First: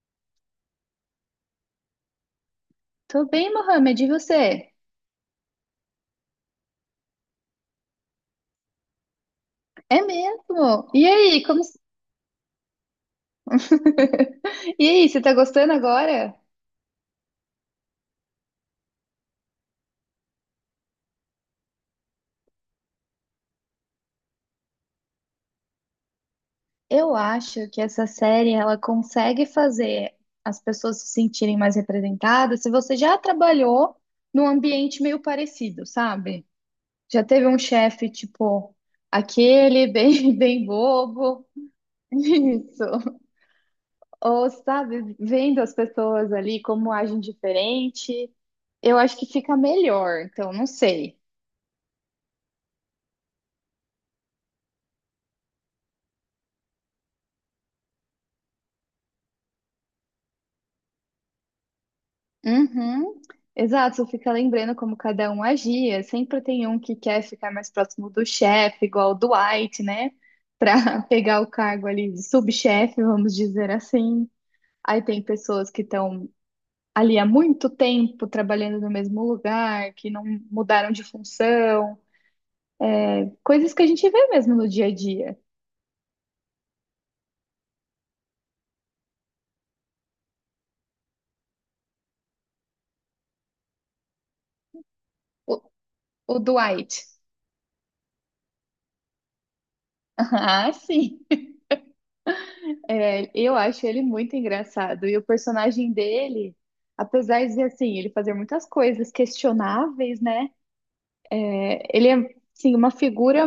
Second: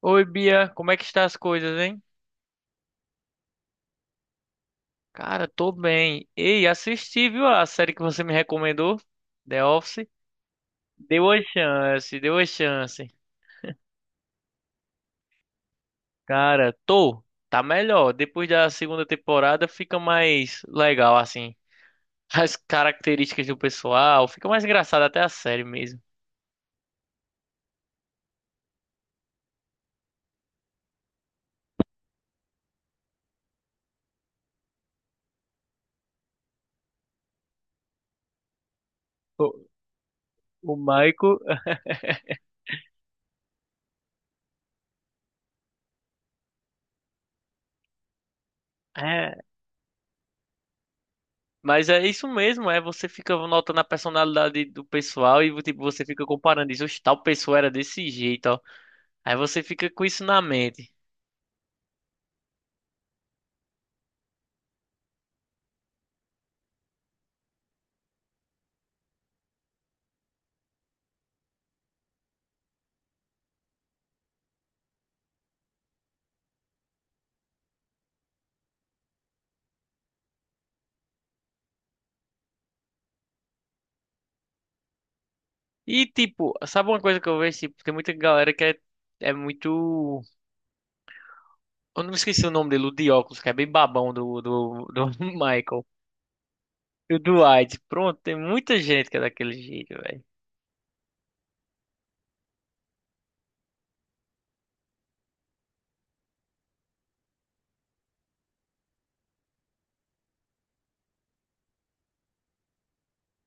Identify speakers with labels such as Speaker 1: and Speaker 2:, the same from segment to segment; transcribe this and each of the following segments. Speaker 1: Oi, Bia, como é que está as coisas, hein?
Speaker 2: Tô bem, Mohamed, e você?
Speaker 1: Cara, tô bem. Ei, assisti, viu, a série que você me recomendou, The
Speaker 2: É
Speaker 1: Office.
Speaker 2: mesmo? E
Speaker 1: Deu a
Speaker 2: aí, como...
Speaker 1: chance, deu a chance.
Speaker 2: E aí, você tá gostando agora?
Speaker 1: Cara, tô, tá melhor. Depois da segunda temporada fica mais legal, assim. As características do pessoal, fica mais engraçado até a série mesmo.
Speaker 2: Eu acho que essa série, ela consegue fazer as pessoas se sentirem mais representadas se você já trabalhou num ambiente meio parecido, sabe? Já teve um chefe, tipo,
Speaker 1: O,
Speaker 2: aquele bem, bem
Speaker 1: o Michael.
Speaker 2: bobo. Isso. Ou, sabe, vendo as pessoas ali como agem diferente, eu acho que
Speaker 1: É,
Speaker 2: fica melhor. Então, não sei.
Speaker 1: mas é isso mesmo, é você fica notando a personalidade do pessoal e tipo, você fica comparando isso. "Oxe, tal pessoa era desse jeito, ó." Aí você fica com isso na mente.
Speaker 2: Uhum. Exato, você fica lembrando como cada um agia. Sempre tem um que quer ficar mais próximo do chefe, igual o Dwight, né? Para pegar o cargo ali de subchefe, vamos dizer assim. Aí tem pessoas que estão ali há muito tempo trabalhando no mesmo lugar, que não mudaram de função. Coisas que a gente vê mesmo no dia a dia.
Speaker 1: E tipo, sabe uma coisa que eu vejo? Tipo, tem muita galera que é, é muito. Eu não esqueci o nome dele, o de óculos, que é bem babão do
Speaker 2: O,
Speaker 1: Michael.
Speaker 2: o Dwight.
Speaker 1: E o Dwight. Pronto, tem muita gente que é daquele jeito, velho.
Speaker 2: Ah, sim. É, eu acho ele muito engraçado. E o personagem dele, apesar de assim, ele fazer muitas coisas questionáveis, né? Ele é assim, uma figura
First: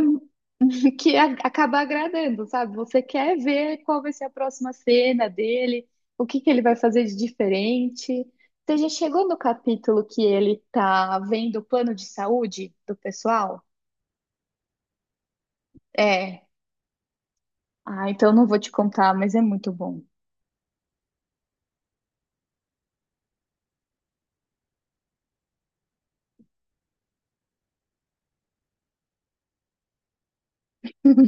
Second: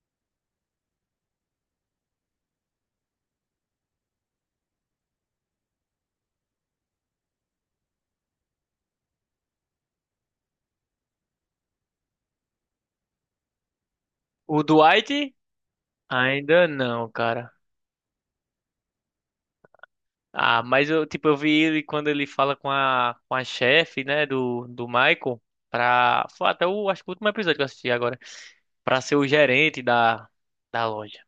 Speaker 2: que acaba agradando, sabe? Você quer ver qual vai ser a próxima cena dele, o que que ele vai fazer de diferente. Você já chegou no capítulo que ele tá vendo o plano de saúde do pessoal?
Speaker 1: O Dwight,
Speaker 2: É.
Speaker 1: ainda não, cara.
Speaker 2: Ah, então não vou te contar, mas é muito bom.
Speaker 1: Ah, mas eu, tipo, eu vi ele quando ele fala com a chefe, né, do Michael, pra. Foi até o, acho que o último episódio que eu assisti agora. Pra ser o gerente da loja.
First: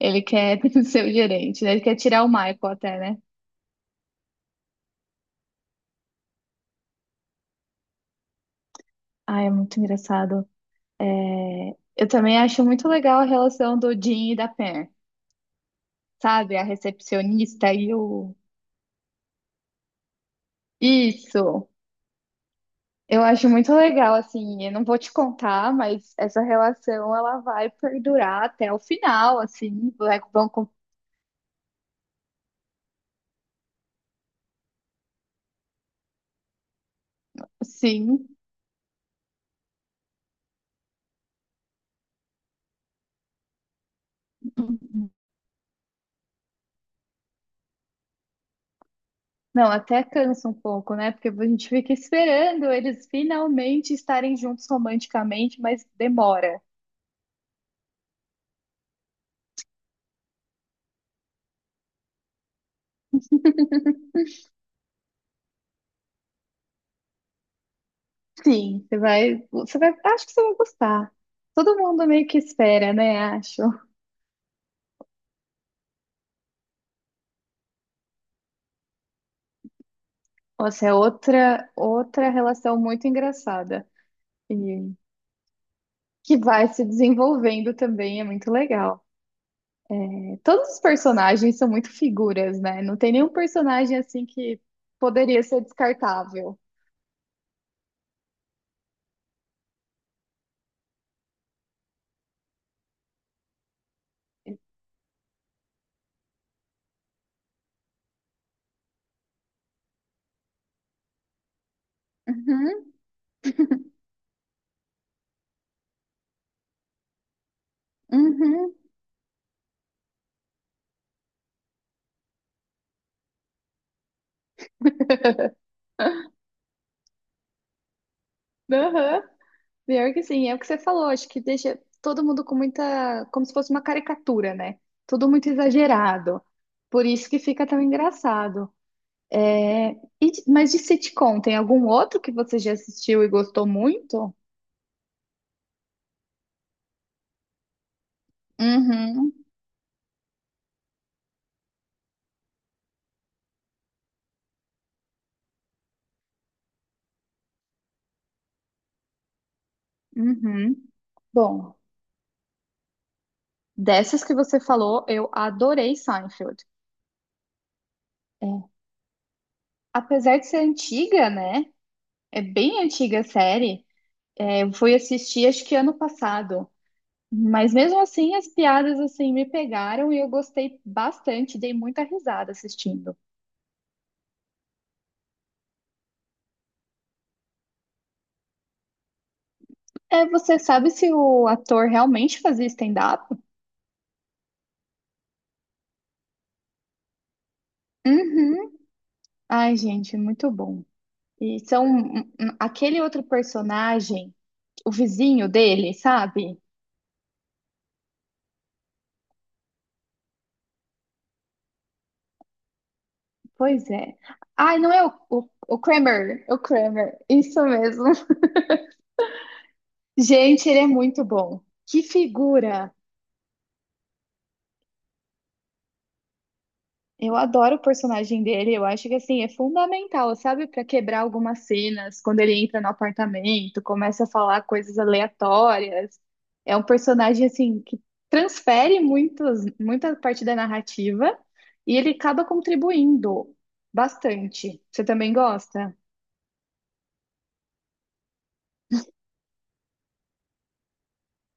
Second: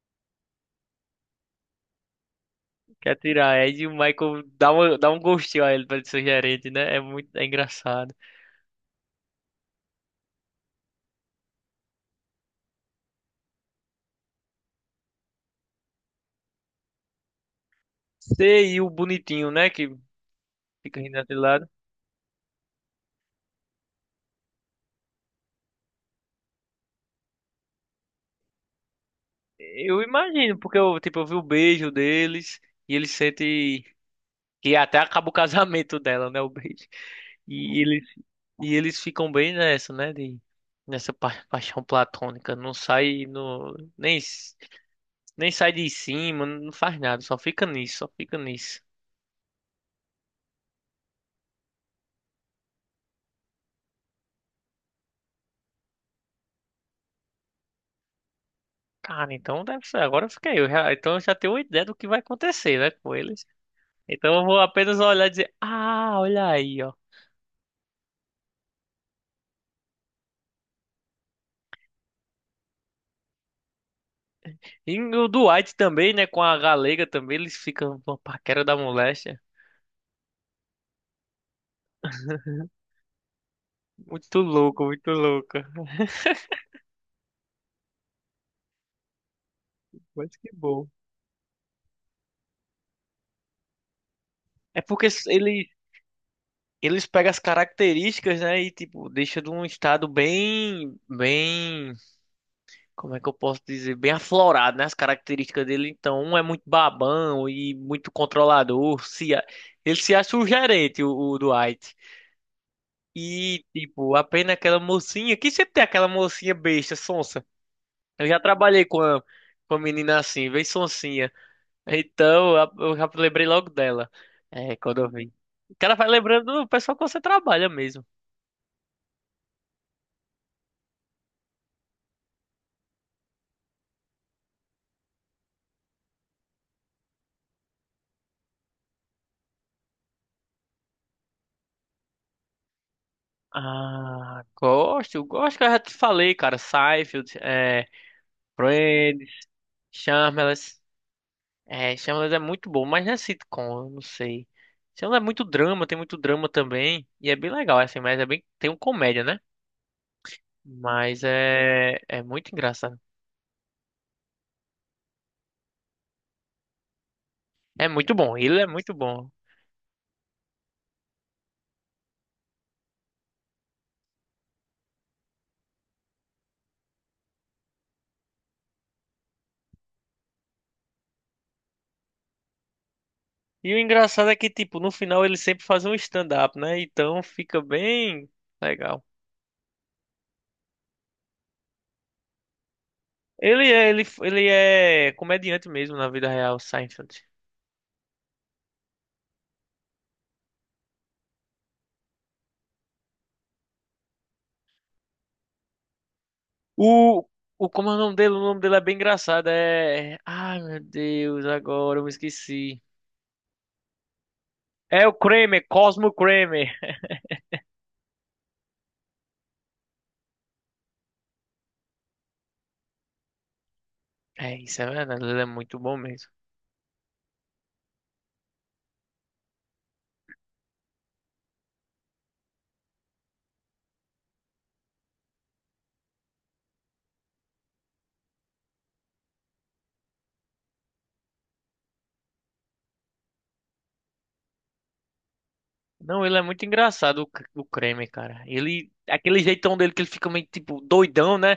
Speaker 2: Ele quer ser o gerente, né? Ele quer tirar o Michael até,
Speaker 1: Quer
Speaker 2: né?
Speaker 1: tirar Ed e o Michael dá, uma, dá um gostinho a ele pra ele ser gerente, né? É muito é engraçado.
Speaker 2: Ah, é muito engraçado. É, eu também acho muito legal a relação do Jim e da Pam, sabe? A recepcionista e o.
Speaker 1: Você e o bonitinho, né? Que fica rindo daquele
Speaker 2: Isso!
Speaker 1: lado.
Speaker 2: Eu acho muito legal, assim. Eu não vou te contar, mas essa relação ela vai perdurar até o final, assim.
Speaker 1: Eu
Speaker 2: Vão,
Speaker 1: imagino, porque eu, tipo, eu vi o beijo deles e ele sente que até acaba o casamento dela, né? O beijo. E eles,
Speaker 2: sim.
Speaker 1: e eles ficam bem nessa, né? De, nessa paixão platônica. Não sai no, nem, nem sai de cima, não faz nada, só fica nisso, só fica nisso.
Speaker 2: Não, até cansa um pouco, né? Porque a gente fica esperando eles finalmente estarem juntos romanticamente, mas demora.
Speaker 1: Cara, então deve ser. Agora eu fiquei. Então eu já tenho uma ideia do que vai acontecer, né, com eles. Então eu vou apenas olhar e dizer, ah, olha aí, ó.
Speaker 2: Sim, você vai, acho que você vai gostar. Todo mundo meio que espera, né? Acho.
Speaker 1: E o Dwight também, né, com a galega também, eles ficam uma paquera da moléstia.
Speaker 2: Nossa, é outra relação muito engraçada
Speaker 1: Muito
Speaker 2: e
Speaker 1: louco, muito louco.
Speaker 2: que vai se desenvolvendo também, é muito legal.
Speaker 1: Mas que
Speaker 2: Todos os
Speaker 1: bom.
Speaker 2: personagens são muito figuras, né? Não tem nenhum personagem assim que
Speaker 1: É porque s-
Speaker 2: poderia ser
Speaker 1: ele,
Speaker 2: descartável.
Speaker 1: Eles pegam as características, né, e tipo, deixa de um estado bem, bem, como é que eu posso dizer? Bem aflorado, né? As características dele. Então, um é muito babão e muito controlador. Se a- Ele se acha o gerente, o Dwight.
Speaker 2: Uhum,
Speaker 1: E, tipo, apenas aquela mocinha. Que sempre tem aquela mocinha besta, sonsa. Eu já
Speaker 2: uhum,
Speaker 1: trabalhei com a menina assim, bem sonsinha. Então, eu já lembrei logo dela. É, quando eu vi. O cara vai lembrando do pessoal que você trabalha mesmo.
Speaker 2: aham. Pior que sim, é o que você falou, acho que deixa todo mundo com muita, como se fosse uma caricatura, né? Tudo muito exagerado. Por isso que fica tão engraçado. É, e mas de sitcom, tem algum outro que você já assistiu e gostou muito?
Speaker 1: Ah, gosto, gosto que eu já te falei, cara. Seinfeld, é, Friends,
Speaker 2: Uhum,
Speaker 1: Shameless. É, Shameless é muito bom, mas não é sitcom, eu não sei. Shameless é muito drama, tem muito drama também. E é bem legal, assim, mas é bem. Tem um comédia, né?
Speaker 2: uhum.
Speaker 1: Mas
Speaker 2: Bom,
Speaker 1: é. É muito engraçado.
Speaker 2: dessas que você falou, eu adorei Seinfeld.
Speaker 1: É muito bom,
Speaker 2: É,
Speaker 1: ele é muito bom.
Speaker 2: apesar de ser antiga, né? É bem antiga a série. É, eu fui assistir acho que ano passado. Mas mesmo assim, as piadas assim me pegaram e eu gostei bastante, dei muita risada assistindo.
Speaker 1: E o engraçado é que, tipo, no final ele sempre faz um stand-up, né? Então fica bem legal.
Speaker 2: É, você sabe se o ator realmente fazia stand-up?
Speaker 1: Ele é, ele é comediante mesmo na vida real, Seinfeld.
Speaker 2: Uhum. Ai, gente, muito bom. E são aquele outro personagem, o vizinho dele, sabe?
Speaker 1: O, como é o nome dele? O nome dele é bem engraçado. É. Ai, meu Deus, agora eu me esqueci.
Speaker 2: Pois é. Ai, não é
Speaker 1: É o
Speaker 2: o, o,
Speaker 1: Kramer,
Speaker 2: o
Speaker 1: Cosmo
Speaker 2: Kramer, o
Speaker 1: Kramer.
Speaker 2: Kramer, isso mesmo. Gente, ele é muito bom. Que figura!
Speaker 1: É, isso é verdade, ele é muito bom mesmo.
Speaker 2: Eu adoro o personagem dele, eu acho que assim é fundamental, sabe, para quebrar algumas cenas, quando ele entra no apartamento, começa a falar coisas aleatórias. É um personagem assim que muita parte da narrativa e ele acaba contribuindo bastante. Você também gosta?
Speaker 1: Não, ele é muito engraçado, o Kramer, cara. Ele, aquele jeitão dele que ele fica meio, tipo, doidão, né?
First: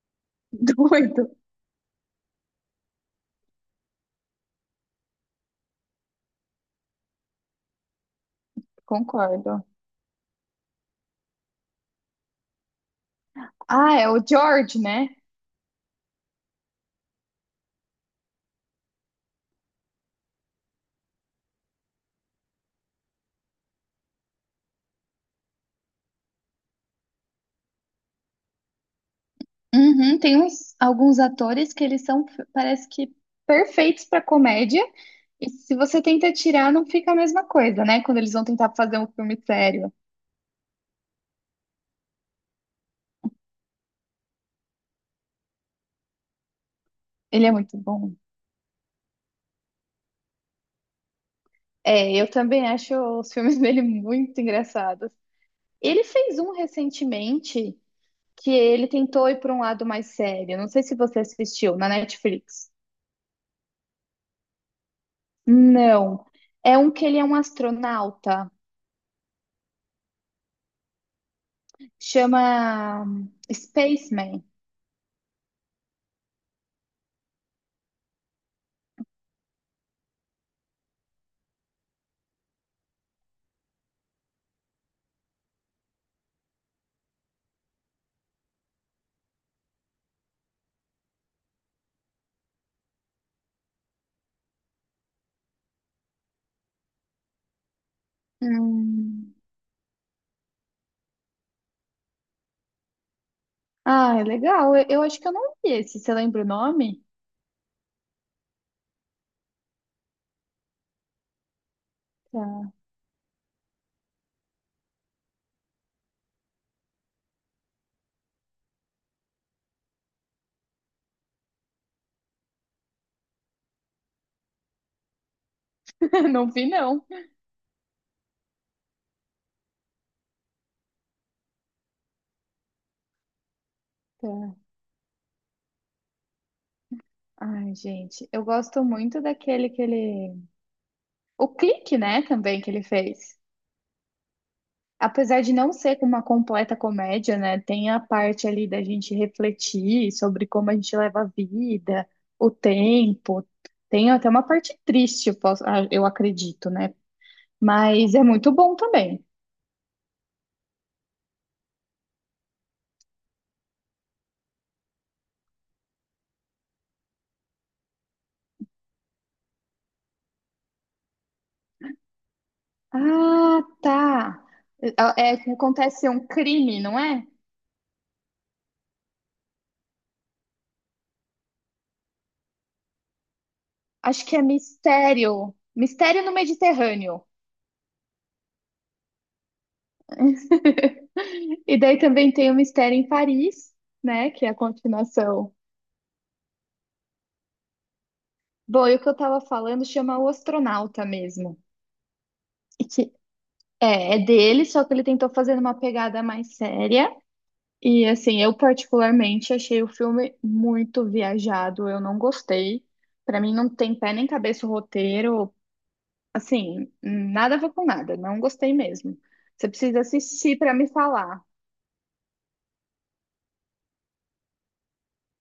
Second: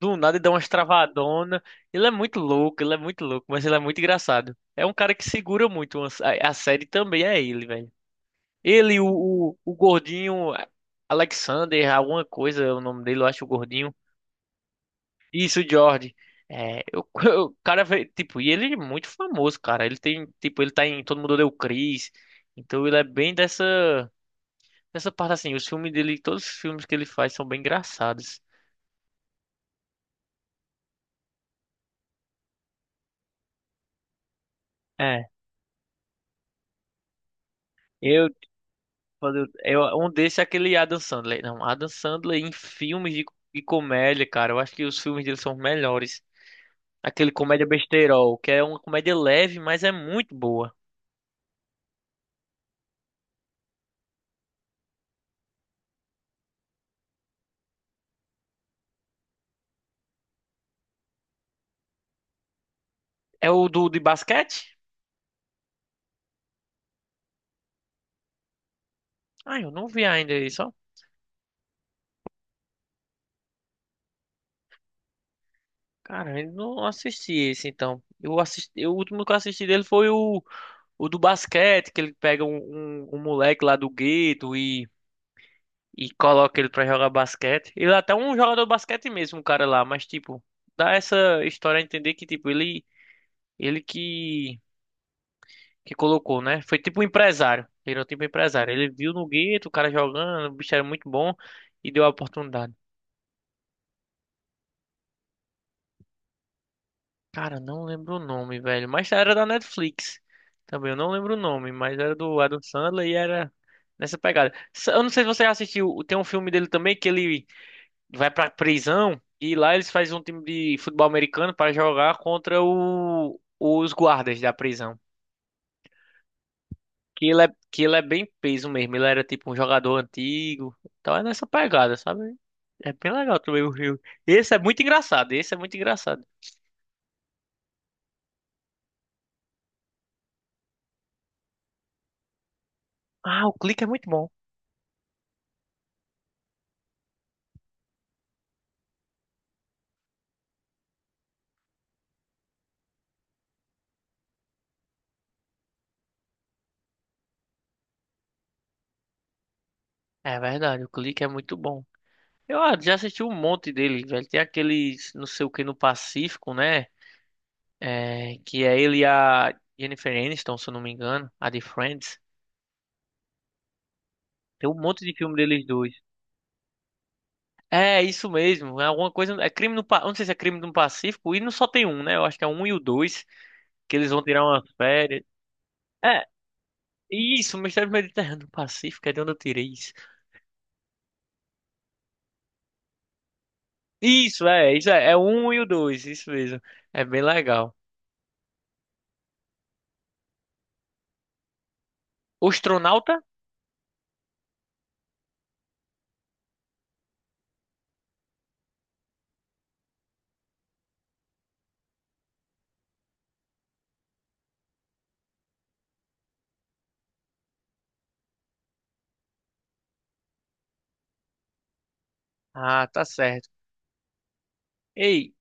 Speaker 1: Do nada ele dá umas
Speaker 2: Doido,
Speaker 1: travadonas. Ele é muito louco, ele é muito louco, mas ele é muito engraçado. É um cara que segura muito, a série também é ele, velho. Ele, o,
Speaker 2: concordo.
Speaker 1: o gordinho, Alexander, alguma coisa, é o nome dele, eu acho, o gordinho.
Speaker 2: Ah, é o George, né?
Speaker 1: Isso, Jordi. É, o cara, tipo, e ele é muito famoso, cara. Ele tem, tipo, ele tá em Todo Mundo Odeia o Chris. Então ele é bem dessa, dessa parte assim. Os filmes dele, todos os filmes que ele faz são bem engraçados.
Speaker 2: Uhum, tem uns, alguns atores que eles são, parece que, perfeitos para comédia,
Speaker 1: É,
Speaker 2: e se você tenta tirar, não fica a mesma coisa, né? Quando
Speaker 1: eu,
Speaker 2: eles vão tentar fazer um filme
Speaker 1: eu
Speaker 2: sério.
Speaker 1: um desses é aquele Adam Sandler. Não, Adam Sandler em filmes de comédia, cara. Eu acho que os filmes dele são os melhores. Aquele
Speaker 2: Ele é
Speaker 1: comédia
Speaker 2: muito bom.
Speaker 1: besteirol, que é uma comédia leve, mas é muito boa.
Speaker 2: É, eu também acho os filmes dele muito engraçados. Ele fez um recentemente que ele tentou ir para um lado mais sério. Não sei se você assistiu na Netflix.
Speaker 1: É o do de basquete?
Speaker 2: Não. É um que ele é um astronauta.
Speaker 1: Ah, eu não vi ainda isso.
Speaker 2: Chama Spaceman.
Speaker 1: Cara, eu não assisti esse então. Eu assisti, o último que eu assisti dele foi o do basquete, que ele pega um moleque lá do gueto e coloca ele pra jogar basquete. Ele é até um jogador de basquete mesmo, o cara lá, mas tipo, dá essa história a entender que tipo, ele ele que que colocou, né? Foi tipo um empresário. Ele é tipo um empresário. Ele viu no
Speaker 2: Hum.
Speaker 1: gueto o cara jogando, o bicho era muito bom e deu a oportunidade.
Speaker 2: Ah, é legal. Eu acho que eu não vi esse. Você lembra o nome?
Speaker 1: Cara, não lembro o nome, velho. Mas era da Netflix. Também eu não lembro o nome, mas era do Adam
Speaker 2: Tá.
Speaker 1: Sandler e era nessa pegada. Eu não sei se você já assistiu, tem um filme dele também que ele vai pra prisão e lá eles fazem um time de futebol americano para jogar contra os guardas da prisão.
Speaker 2: Não vi, não.
Speaker 1: Que ele é bem peso mesmo, ele era tipo um jogador antigo. Então é nessa pegada, sabe? É bem legal também o filme. Esse é
Speaker 2: Tá.
Speaker 1: muito engraçado, esse é muito engraçado.
Speaker 2: Ai, gente, eu gosto muito daquele que ele. O clique, né, também que ele fez.
Speaker 1: Ah, o clique é muito bom.
Speaker 2: Apesar de não ser uma completa comédia, né, tem a parte ali da gente refletir sobre como a gente leva a vida, o tempo. Tem até uma parte triste, ah, eu acredito, né? Mas é muito bom também.
Speaker 1: É verdade, o clique é muito bom. Eu ah, já assisti um monte dele, velho. Tem aqueles, não sei o que, no Pacífico, né? É, que é ele e a Jennifer Aniston, se eu não me engano, a de Friends.
Speaker 2: Ah, tá.
Speaker 1: Tem um monte de
Speaker 2: É,
Speaker 1: filme
Speaker 2: é que
Speaker 1: deles dois.
Speaker 2: acontece um crime, não é?
Speaker 1: É, isso mesmo. É alguma coisa. É crime no. Eu não sei se é crime no Pacífico. E não só tem um, né? Eu acho que é um e o dois. Que eles vão
Speaker 2: Acho que é
Speaker 1: tirar uma férias.
Speaker 2: Mistério. Mistério
Speaker 1: É,
Speaker 2: no Mediterrâneo.
Speaker 1: isso. Mistério do Mediterrâneo do Pacífico. É de onde eu tirei isso.
Speaker 2: E daí também tem o Mistério em Paris, né?
Speaker 1: Isso,
Speaker 2: Que é a
Speaker 1: é. Isso é. É o um
Speaker 2: continuação.
Speaker 1: e o dois. Isso mesmo. É bem legal.
Speaker 2: Bom, e o que eu tava falando chama O Astronauta mesmo.
Speaker 1: O
Speaker 2: E que
Speaker 1: Astronauta?
Speaker 2: é, é dele, só que ele tentou fazer uma pegada mais séria. E assim, eu particularmente achei o filme muito viajado, eu não gostei. Pra mim não tem pé nem cabeça o roteiro, assim, nada a ver com nada, não gostei mesmo. Você precisa assistir pra me falar.
Speaker 1: Ah, tá certo. Ei.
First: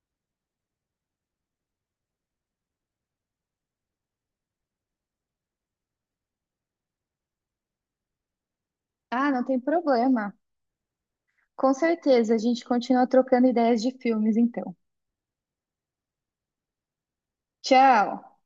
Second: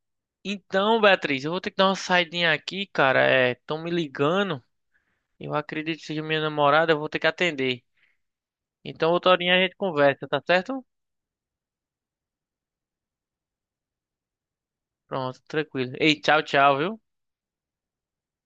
Speaker 1: Então, Beatriz, eu vou ter que dar uma saidinha aqui, cara. É, estão me ligando. Eu acredito que seja minha namorada, eu vou ter que atender. Então, outra
Speaker 2: Ah, não
Speaker 1: horinha a
Speaker 2: tem
Speaker 1: gente conversa,
Speaker 2: problema.
Speaker 1: tá certo?
Speaker 2: Com certeza, a gente continua trocando ideias de filmes, então.
Speaker 1: Pronto, tranquilo. Ei, tchau, tchau, viu?
Speaker 2: Tchau!